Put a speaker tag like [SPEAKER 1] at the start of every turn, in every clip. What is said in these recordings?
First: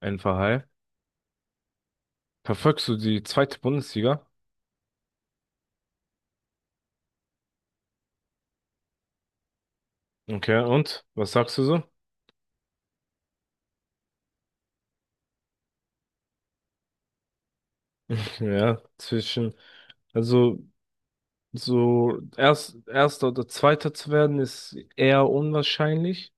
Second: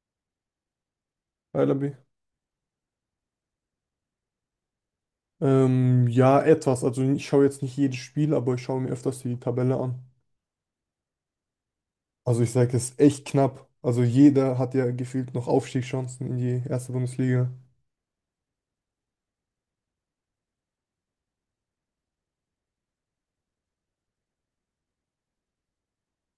[SPEAKER 1] Ein Verhall.
[SPEAKER 2] Hi Labi.
[SPEAKER 1] Verfolgst du die zweite Bundesliga?
[SPEAKER 2] Ja, etwas. Also ich schaue jetzt nicht jedes Spiel, aber ich schaue mir öfters die Tabelle an.
[SPEAKER 1] Okay, und was sagst du so?
[SPEAKER 2] Also ich sage, es ist echt knapp. Also jeder hat ja gefühlt noch Aufstiegschancen in die erste Bundesliga.
[SPEAKER 1] Ja, also so erster oder zweiter zu werden ist eher unwahrscheinlich,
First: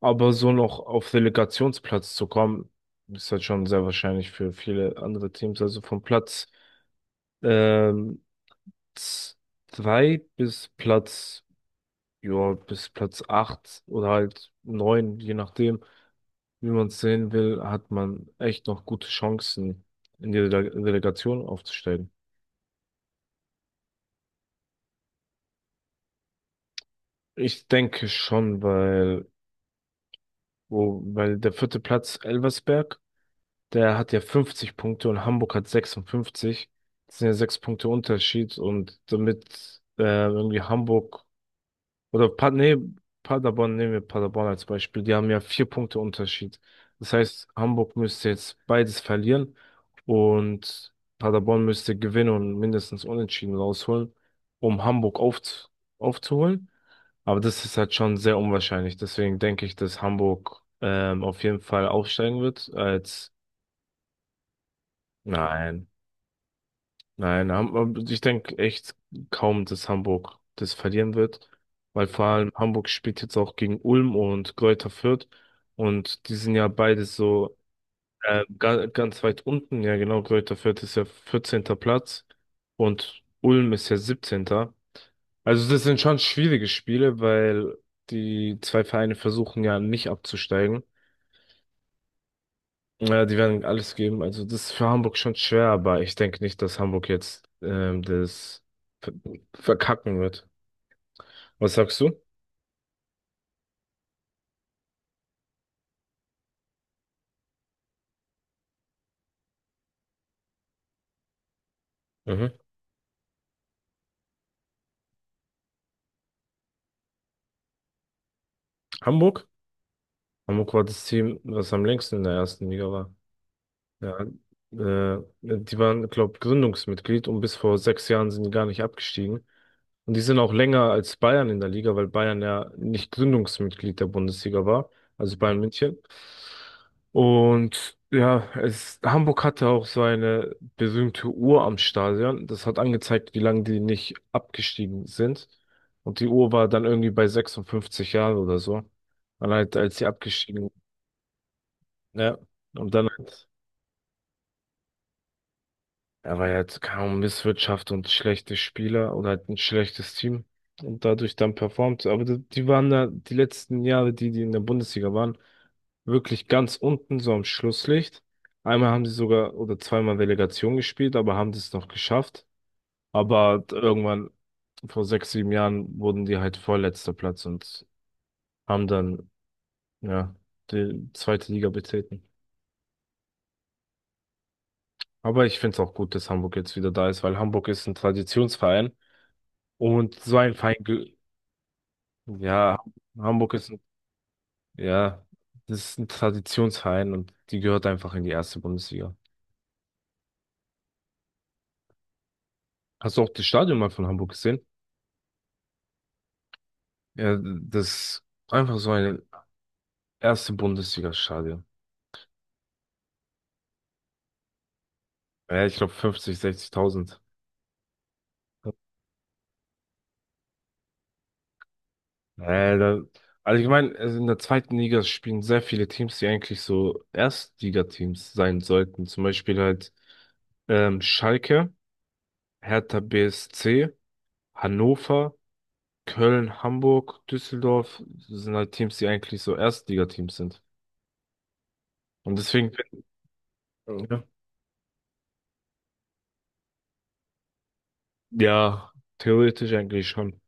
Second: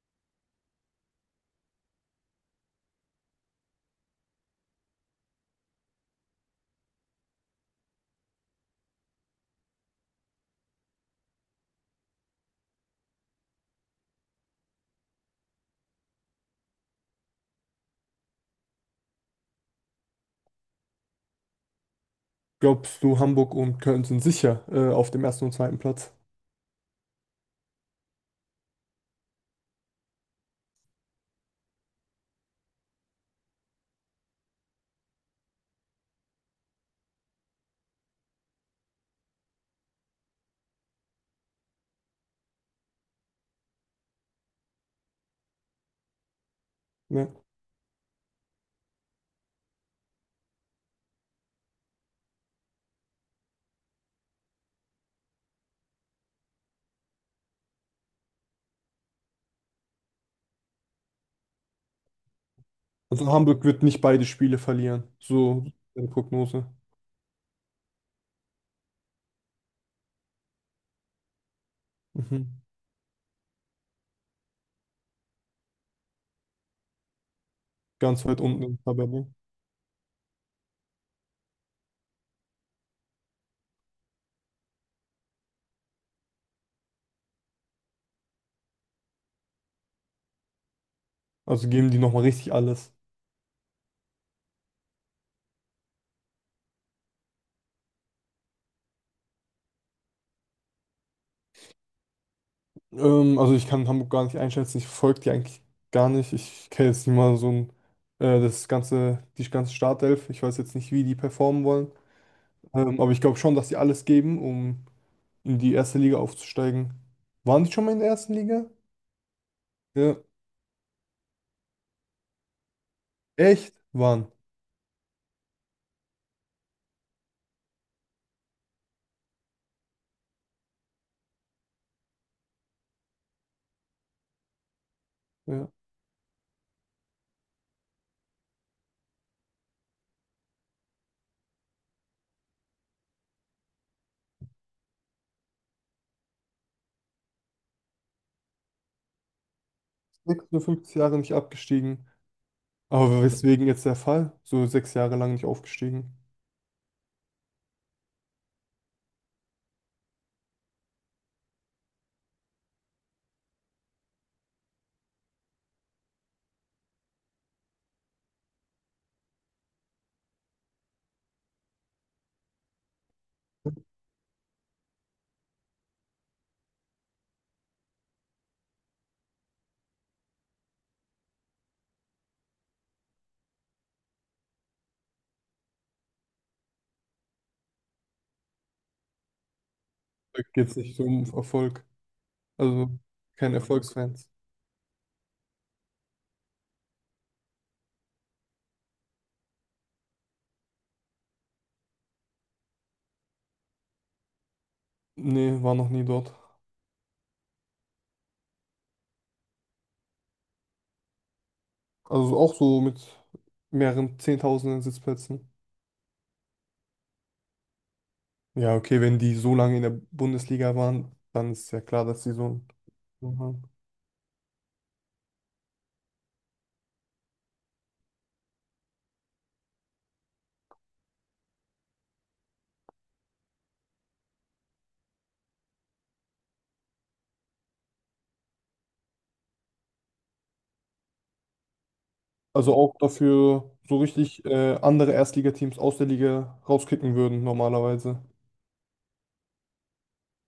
[SPEAKER 1] aber so noch auf Relegationsplatz zu kommen, ist halt schon sehr wahrscheinlich für viele andere Teams. Also vom Platz ähm, z- zwei bis Platz, ja, bis Platz acht oder halt neun, je nachdem, wie man es sehen will, hat man echt noch gute Chancen, in die Delegation aufzusteigen.
[SPEAKER 2] Glaubst du, Hamburg und Köln sind sicher auf dem ersten und zweiten Platz?
[SPEAKER 1] Ich denke schon, weil der vierte Platz Elversberg, der hat ja 50 Punkte und Hamburg hat 56. Das sind ja sechs Punkte Unterschied und damit irgendwie Hamburg. Oder Paderborn, nehmen wir Paderborn als Beispiel. Die haben ja vier Punkte Unterschied. Das
[SPEAKER 2] Ne?
[SPEAKER 1] heißt, Hamburg müsste jetzt beides verlieren und Paderborn müsste gewinnen und mindestens unentschieden rausholen, um Hamburg aufzuholen. Aber das ist halt schon sehr unwahrscheinlich. Deswegen denke ich, dass Hamburg auf jeden Fall aufsteigen wird,
[SPEAKER 2] Also
[SPEAKER 1] als,
[SPEAKER 2] Hamburg wird nicht beide Spiele verlieren. So
[SPEAKER 1] nein.
[SPEAKER 2] eine Prognose.
[SPEAKER 1] Nein, ich denke echt kaum, dass Hamburg das verlieren wird, weil vor allem
[SPEAKER 2] Mhm.
[SPEAKER 1] Hamburg spielt jetzt auch gegen Ulm und Greuther Fürth und die sind ja beide so
[SPEAKER 2] Ganz weit unten in der
[SPEAKER 1] ganz
[SPEAKER 2] Tabelle.
[SPEAKER 1] weit unten. Ja, genau, Greuther Fürth ist ja 14. Platz und Ulm ist ja siebzehnter. Also das sind schon schwierige Spiele, weil die zwei Vereine versuchen ja nicht abzusteigen.
[SPEAKER 2] Also geben die nochmal richtig alles.
[SPEAKER 1] Ja, die werden alles geben. Also das ist für Hamburg schon schwer, aber ich denke nicht, dass Hamburg jetzt das ver- verkacken wird. Was sagst du?
[SPEAKER 2] Also ich kann Hamburg gar nicht einschätzen, ich folge die eigentlich gar nicht. Ich kenne jetzt nicht mal das ganze, die ganze Startelf. Ich weiß jetzt nicht, wie die performen wollen.
[SPEAKER 1] Mhm.
[SPEAKER 2] Aber ich glaube schon, dass sie alles geben, um in die erste Liga aufzusteigen. Waren die schon mal in der ersten Liga?
[SPEAKER 1] Hamburg?
[SPEAKER 2] Ja.
[SPEAKER 1] Hamburg war das Team, was am längsten in der ersten Liga war.
[SPEAKER 2] Echt?
[SPEAKER 1] Ja,
[SPEAKER 2] Waren.
[SPEAKER 1] die waren, glaube, Gründungsmitglied und bis vor 6 Jahren sind die gar nicht abgestiegen. Und die sind auch länger als Bayern in der Liga, weil Bayern ja nicht Gründungsmitglied der Bundesliga war, also Bayern
[SPEAKER 2] Ja.
[SPEAKER 1] München. Und ja, Hamburg hatte auch so eine berühmte Uhr am Stadion. Das hat angezeigt, wie lange die nicht abgestiegen sind. Und die Uhr war dann irgendwie bei 56 Jahren oder so. Dann halt, als sie abgestiegen,
[SPEAKER 2] 56 Jahre nicht abgestiegen.
[SPEAKER 1] ja. Und dann
[SPEAKER 2] Aber
[SPEAKER 1] halt.
[SPEAKER 2] weswegen jetzt der Fall? So sechs Jahre lang nicht aufgestiegen.
[SPEAKER 1] Aber er hat kaum Misswirtschaft und schlechte Spieler oder halt ein schlechtes Team und dadurch dann performt. Aber die, die waren da die letzten Jahre, die, die in der Bundesliga waren, wirklich ganz unten, so am Schlusslicht. Einmal haben sie sogar oder zweimal Relegation gespielt, aber haben das noch geschafft. Aber halt irgendwann vor 6, 7 Jahren wurden die halt vorletzter Platz und haben dann, ja, die zweite Liga betreten. Aber ich finde es auch gut, dass Hamburg jetzt wieder da ist, weil Hamburg ist ein Traditionsverein. Und so
[SPEAKER 2] Da
[SPEAKER 1] ein Verein,
[SPEAKER 2] geht's nicht so um Erfolg.
[SPEAKER 1] ja,
[SPEAKER 2] Also kein
[SPEAKER 1] Hamburg ist,
[SPEAKER 2] Erfolgsfans.
[SPEAKER 1] ja, das ist ein Traditionsverein und die gehört einfach in die erste Bundesliga. Hast du auch das Stadion mal von Hamburg gesehen?
[SPEAKER 2] Nee, war noch nie dort.
[SPEAKER 1] Ja, das ist einfach so ein erste Bundesliga-Stadion.
[SPEAKER 2] Also auch so mit mehreren Zehntausenden Sitzplätzen.
[SPEAKER 1] Ja, ich glaube 50, 60.000.
[SPEAKER 2] Ja, okay, wenn die so lange in der Bundesliga waren, dann ist ja klar, dass sie so ein.
[SPEAKER 1] Äh, da,
[SPEAKER 2] So.
[SPEAKER 1] also ich meine, also in der zweiten Liga spielen sehr viele Teams, die eigentlich so Erstligateams sein sollten. Zum Beispiel halt Schalke, Hertha BSC, Hannover, Köln, Hamburg, Düsseldorf sind halt Teams, die eigentlich so Erstligateams sind. Und deswegen,
[SPEAKER 2] Also auch dafür so
[SPEAKER 1] ja.
[SPEAKER 2] richtig andere Erstligateams aus der Liga rauskicken würden, normalerweise.
[SPEAKER 1] Ja, theoretisch eigentlich schon.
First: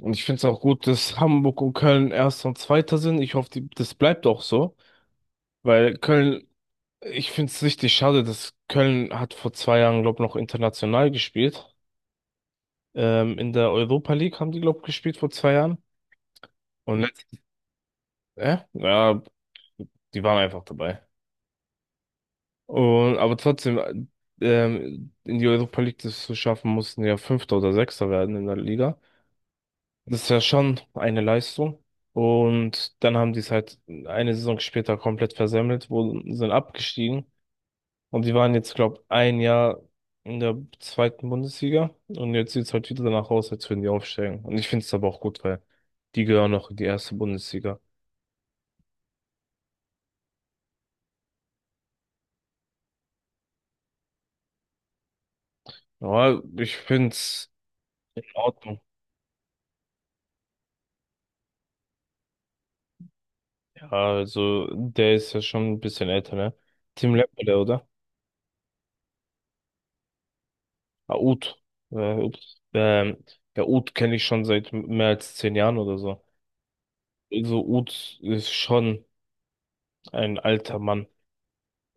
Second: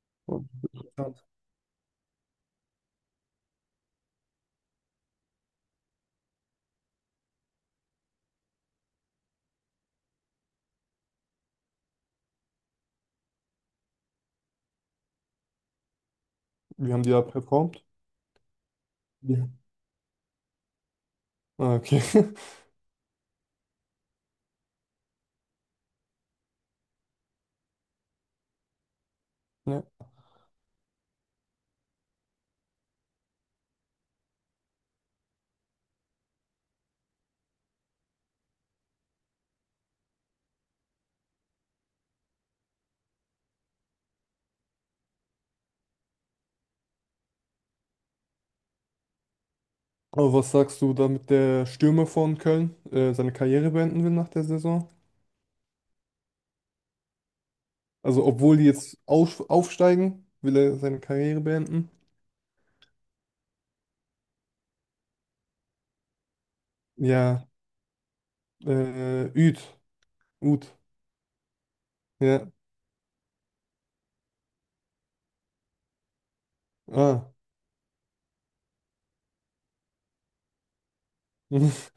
[SPEAKER 1] Und ich finde es
[SPEAKER 2] Und
[SPEAKER 1] auch gut, dass Hamburg und Köln Erster und Zweiter sind. Ich hoffe, das bleibt auch so, weil Köln, ich finde es richtig schade, dass Köln hat vor 2 Jahren, glaube ich, noch international gespielt. In der Europa League haben die, glaube ich, gespielt vor 2 Jahren.
[SPEAKER 2] wie
[SPEAKER 1] Und
[SPEAKER 2] haben die da
[SPEAKER 1] letztes,
[SPEAKER 2] performt?
[SPEAKER 1] ja,
[SPEAKER 2] Ja.
[SPEAKER 1] die waren einfach dabei.
[SPEAKER 2] Ah, okay.
[SPEAKER 1] Aber trotzdem, in die Europa League das zu schaffen, mussten ja Fünfter oder Sechster werden in der Liga.
[SPEAKER 2] Ja.
[SPEAKER 1] Das ist ja schon eine Leistung. Und dann haben die es halt eine Saison später komplett versemmelt, sind abgestiegen. Und die waren jetzt, glaube, ein Jahr in der zweiten Bundesliga. Und jetzt sieht es halt wieder danach aus, als würden die aufsteigen. Und ich finde es aber auch gut, weil die gehören noch in die erste Bundesliga.
[SPEAKER 2] Aber was sagst du, damit der Stürmer von Köln seine Karriere beenden will nach der Saison?
[SPEAKER 1] Ja, ich finde es in
[SPEAKER 2] Also, obwohl die
[SPEAKER 1] Ordnung.
[SPEAKER 2] jetzt auf, aufsteigen, will er seine Karriere beenden.
[SPEAKER 1] Also, der ist ja schon ein bisschen älter, ne? Tim
[SPEAKER 2] Ja,
[SPEAKER 1] Lemperle, oder?
[SPEAKER 2] Üd. Ut.
[SPEAKER 1] Ah, Ut. Ut.
[SPEAKER 2] Ja.
[SPEAKER 1] Ähm, ja, Ut kenne ich schon seit mehr als 10 Jahren oder so.
[SPEAKER 2] Ah.
[SPEAKER 1] Also, Ut ist schon ein alter Mann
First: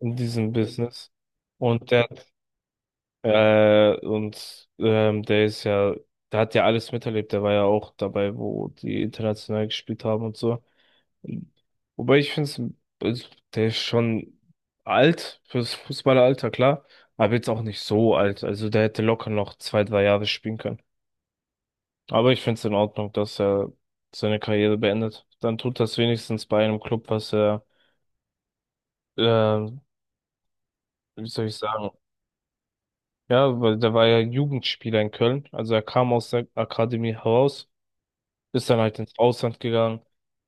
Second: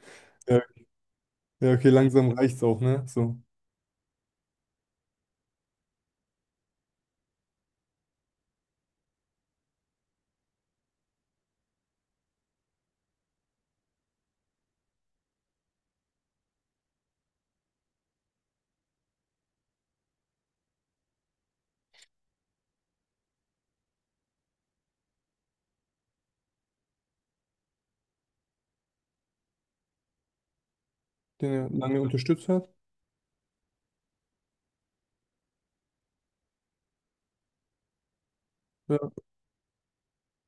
[SPEAKER 1] in diesem
[SPEAKER 2] Ja,
[SPEAKER 1] Business.
[SPEAKER 2] ja,
[SPEAKER 1] Und
[SPEAKER 2] okay,
[SPEAKER 1] der,
[SPEAKER 2] langsam reicht's auch, ne? So.
[SPEAKER 1] und der ist ja, der hat ja alles miterlebt. Der war ja auch dabei, wo die international gespielt haben und so. Wobei ich finde es, der ist schon alt fürs Fußballeralter, klar, aber jetzt auch nicht so alt. Also der hätte locker noch 2, 3 Jahre spielen können. Aber ich finde es in Ordnung, dass er seine Karriere beendet. Dann tut das wenigstens bei einem Club, was er, ähm, wie soll
[SPEAKER 2] Den
[SPEAKER 1] ich
[SPEAKER 2] er
[SPEAKER 1] sagen?
[SPEAKER 2] lange unterstützt hat.
[SPEAKER 1] Ja, weil der war ja Jugendspieler in Köln. Also er kam aus der Akademie heraus, ist dann halt
[SPEAKER 2] Ja.
[SPEAKER 1] ins Ausland gegangen,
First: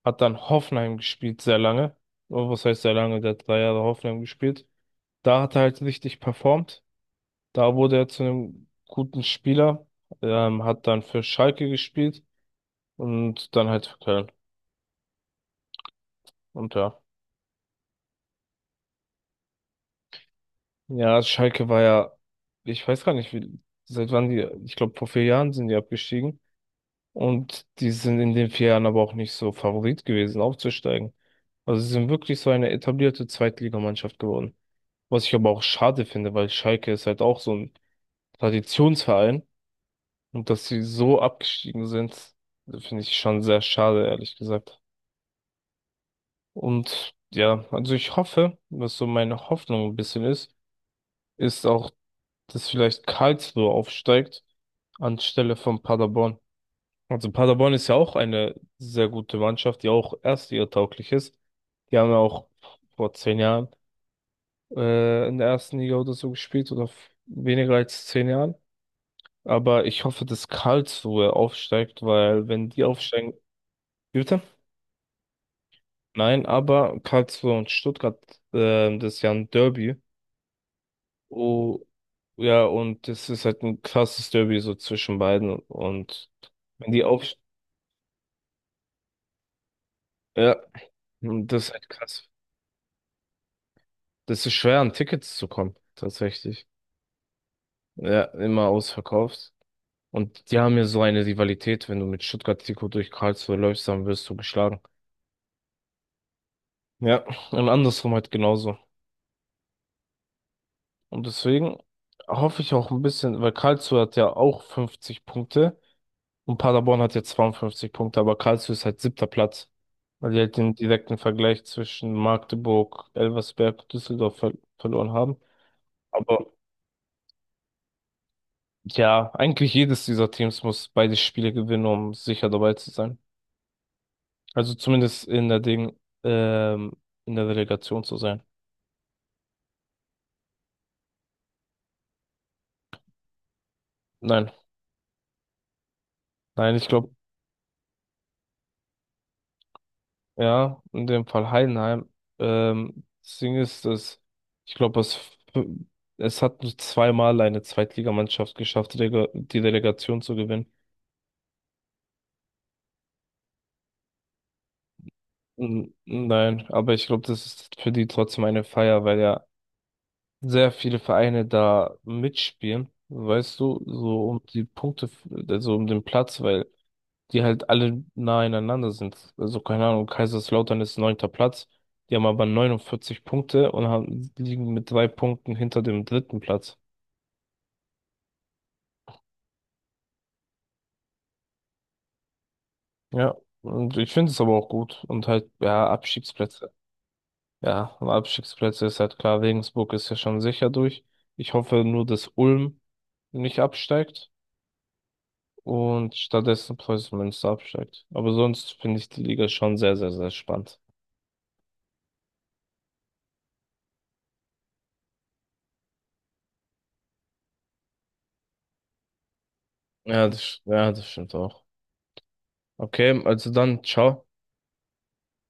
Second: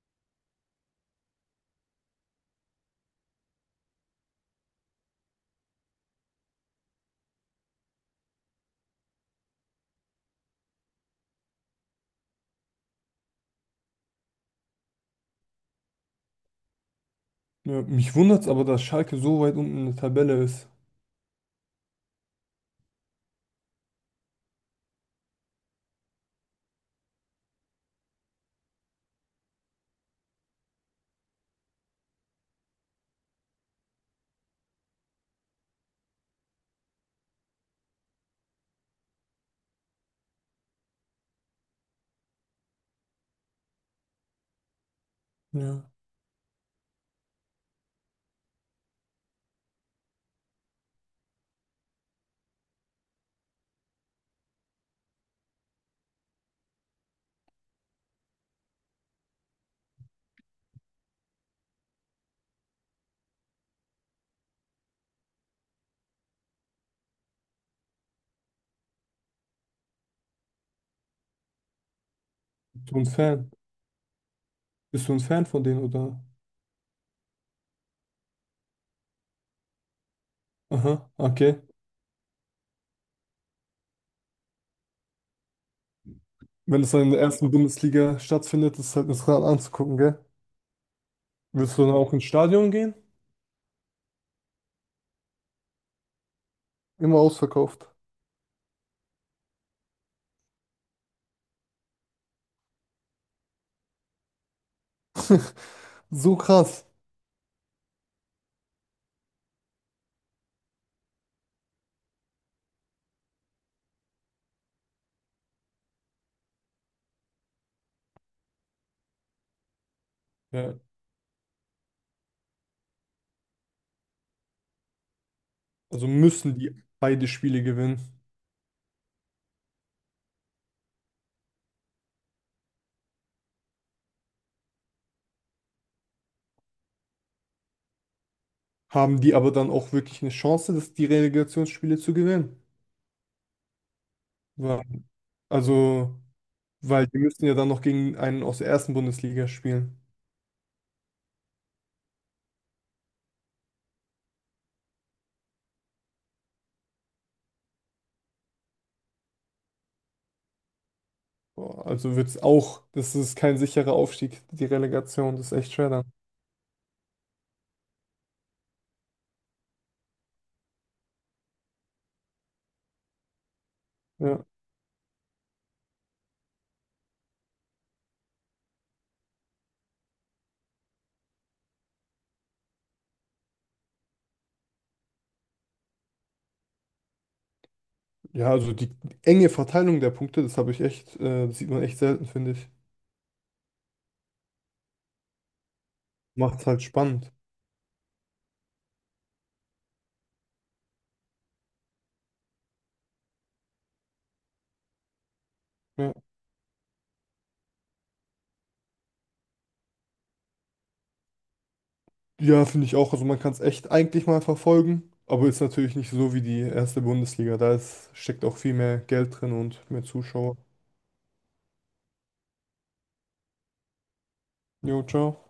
[SPEAKER 1] hat dann Hoffenheim gespielt sehr lange. Oh, was heißt sehr lange? Der hat 3 Jahre Hoffenheim gespielt. Da hat er halt richtig performt. Da wurde er zu einem guten Spieler, hat dann für Schalke gespielt und dann halt für Köln. Und ja.
[SPEAKER 2] Ja. Mich wundert's aber, dass Schalke so weit unten in der Tabelle ist.
[SPEAKER 1] Ja, Schalke war ja, ich weiß gar nicht, wie, seit wann die, ich glaube, vor 4 Jahren sind die abgestiegen. Und die sind in den 4 Jahren aber auch nicht so Favorit gewesen, aufzusteigen. Also sie sind wirklich so eine etablierte Zweitligamannschaft geworden. Was ich aber auch schade finde, weil Schalke ist halt auch so ein Traditionsverein. Und dass sie so abgestiegen sind, finde ich schon sehr schade, ehrlich gesagt.
[SPEAKER 2] Ja.
[SPEAKER 1] Und ja, also ich hoffe, was so meine Hoffnung ein bisschen ist, ist auch, dass vielleicht Karlsruhe aufsteigt anstelle von Paderborn. Also Paderborn ist ja auch eine sehr gute Mannschaft, die auch erstligatauglich ist. Die haben ja auch vor 10 Jahren in der ersten Liga oder so gespielt oder weniger als zehn Jahren. Aber ich hoffe, dass Karlsruhe aufsteigt, weil wenn die
[SPEAKER 2] Bist du ein
[SPEAKER 1] aufsteigen.
[SPEAKER 2] Fan?
[SPEAKER 1] Wie bitte?
[SPEAKER 2] Bist du ein Fan von denen, oder?
[SPEAKER 1] Nein, aber Karlsruhe und Stuttgart, das ist ja ein Derby.
[SPEAKER 2] Aha, okay.
[SPEAKER 1] Oh, ja, und das ist halt ein krasses Derby so zwischen beiden. Und
[SPEAKER 2] Wenn
[SPEAKER 1] wenn
[SPEAKER 2] es dann
[SPEAKER 1] die
[SPEAKER 2] in der
[SPEAKER 1] auf,
[SPEAKER 2] ersten Bundesliga stattfindet, ist es halt das Rad anzugucken, gell?
[SPEAKER 1] ja, und das ist
[SPEAKER 2] Willst du
[SPEAKER 1] halt
[SPEAKER 2] dann auch
[SPEAKER 1] krass.
[SPEAKER 2] ins Stadion gehen?
[SPEAKER 1] Das ist schwer, an Tickets zu kommen, tatsächlich.
[SPEAKER 2] Immer ausverkauft.
[SPEAKER 1] Ja, immer ausverkauft. Und die haben ja so eine Rivalität, wenn du mit Stuttgart-Trikot durch Karlsruhe läufst, dann wirst du geschlagen.
[SPEAKER 2] So krass.
[SPEAKER 1] Ja, und andersrum halt genauso. Und deswegen hoffe ich auch ein bisschen, weil Karlsruhe hat ja auch 50 Punkte. Und Paderborn hat jetzt 52 Punkte, aber Karlsruhe ist halt siebter Platz. Weil die halt den
[SPEAKER 2] Ja,
[SPEAKER 1] direkten Vergleich zwischen Magdeburg, Elversberg und Düsseldorf verloren haben.
[SPEAKER 2] also
[SPEAKER 1] Aber
[SPEAKER 2] müssen die beide Spiele gewinnen.
[SPEAKER 1] ja, eigentlich jedes dieser Teams muss beide Spiele gewinnen, um sicher dabei zu sein. Also zumindest in der Ding, ähm, in der Relegation zu sein.
[SPEAKER 2] Haben die aber dann auch wirklich eine Chance, die Relegationsspiele zu gewinnen?
[SPEAKER 1] Nein,
[SPEAKER 2] Wa- Also,
[SPEAKER 1] nein, ich
[SPEAKER 2] Weil
[SPEAKER 1] glaube.
[SPEAKER 2] die müssen ja dann noch gegen einen aus der ersten Bundesliga spielen.
[SPEAKER 1] Ja, in dem Fall Heidenheim. Das Ding ist, dass ich glaube, es hat nur zweimal eine Zweitligamannschaft geschafft, die Relegation zu gewinnen.
[SPEAKER 2] Boah, also wird es auch, das ist kein sicherer Aufstieg, die Relegation, das ist echt schwer dann.
[SPEAKER 1] Nein, aber ich glaube, das ist für die trotzdem eine Feier, weil ja sehr viele Vereine da mitspielen, weißt du, so um
[SPEAKER 2] Ja,
[SPEAKER 1] die Punkte, also um den Platz, weil die halt alle nah einander sind. Also keine Ahnung, Kaiserslautern ist neunter Platz. Die haben aber 49 Punkte und liegen mit 3 Punkten hinter dem dritten Platz.
[SPEAKER 2] ja, also die enge Verteilung der Punkte, das habe ich echt, das sieht man echt selten, finde ich.
[SPEAKER 1] Ja, und ich finde es aber auch gut. Und halt, ja,
[SPEAKER 2] Macht's
[SPEAKER 1] Abstiegsplätze.
[SPEAKER 2] halt spannend.
[SPEAKER 1] Ja, und Abstiegsplätze ist halt klar. Regensburg ist ja schon sicher durch. Ich hoffe nur, dass Ulm nicht absteigt
[SPEAKER 2] Ja,
[SPEAKER 1] und stattdessen Preußen Münster absteigt. Aber sonst finde ich die Liga schon sehr, sehr, sehr spannend.
[SPEAKER 2] ja finde ich auch. Also man kann es echt eigentlich mal verfolgen, aber ist natürlich nicht so wie die erste Bundesliga. Da ist, steckt auch viel mehr Geld drin und mehr Zuschauer.
[SPEAKER 1] Ja, das stimmt auch. Okay, also dann, ciao.
[SPEAKER 2] Jo, ciao.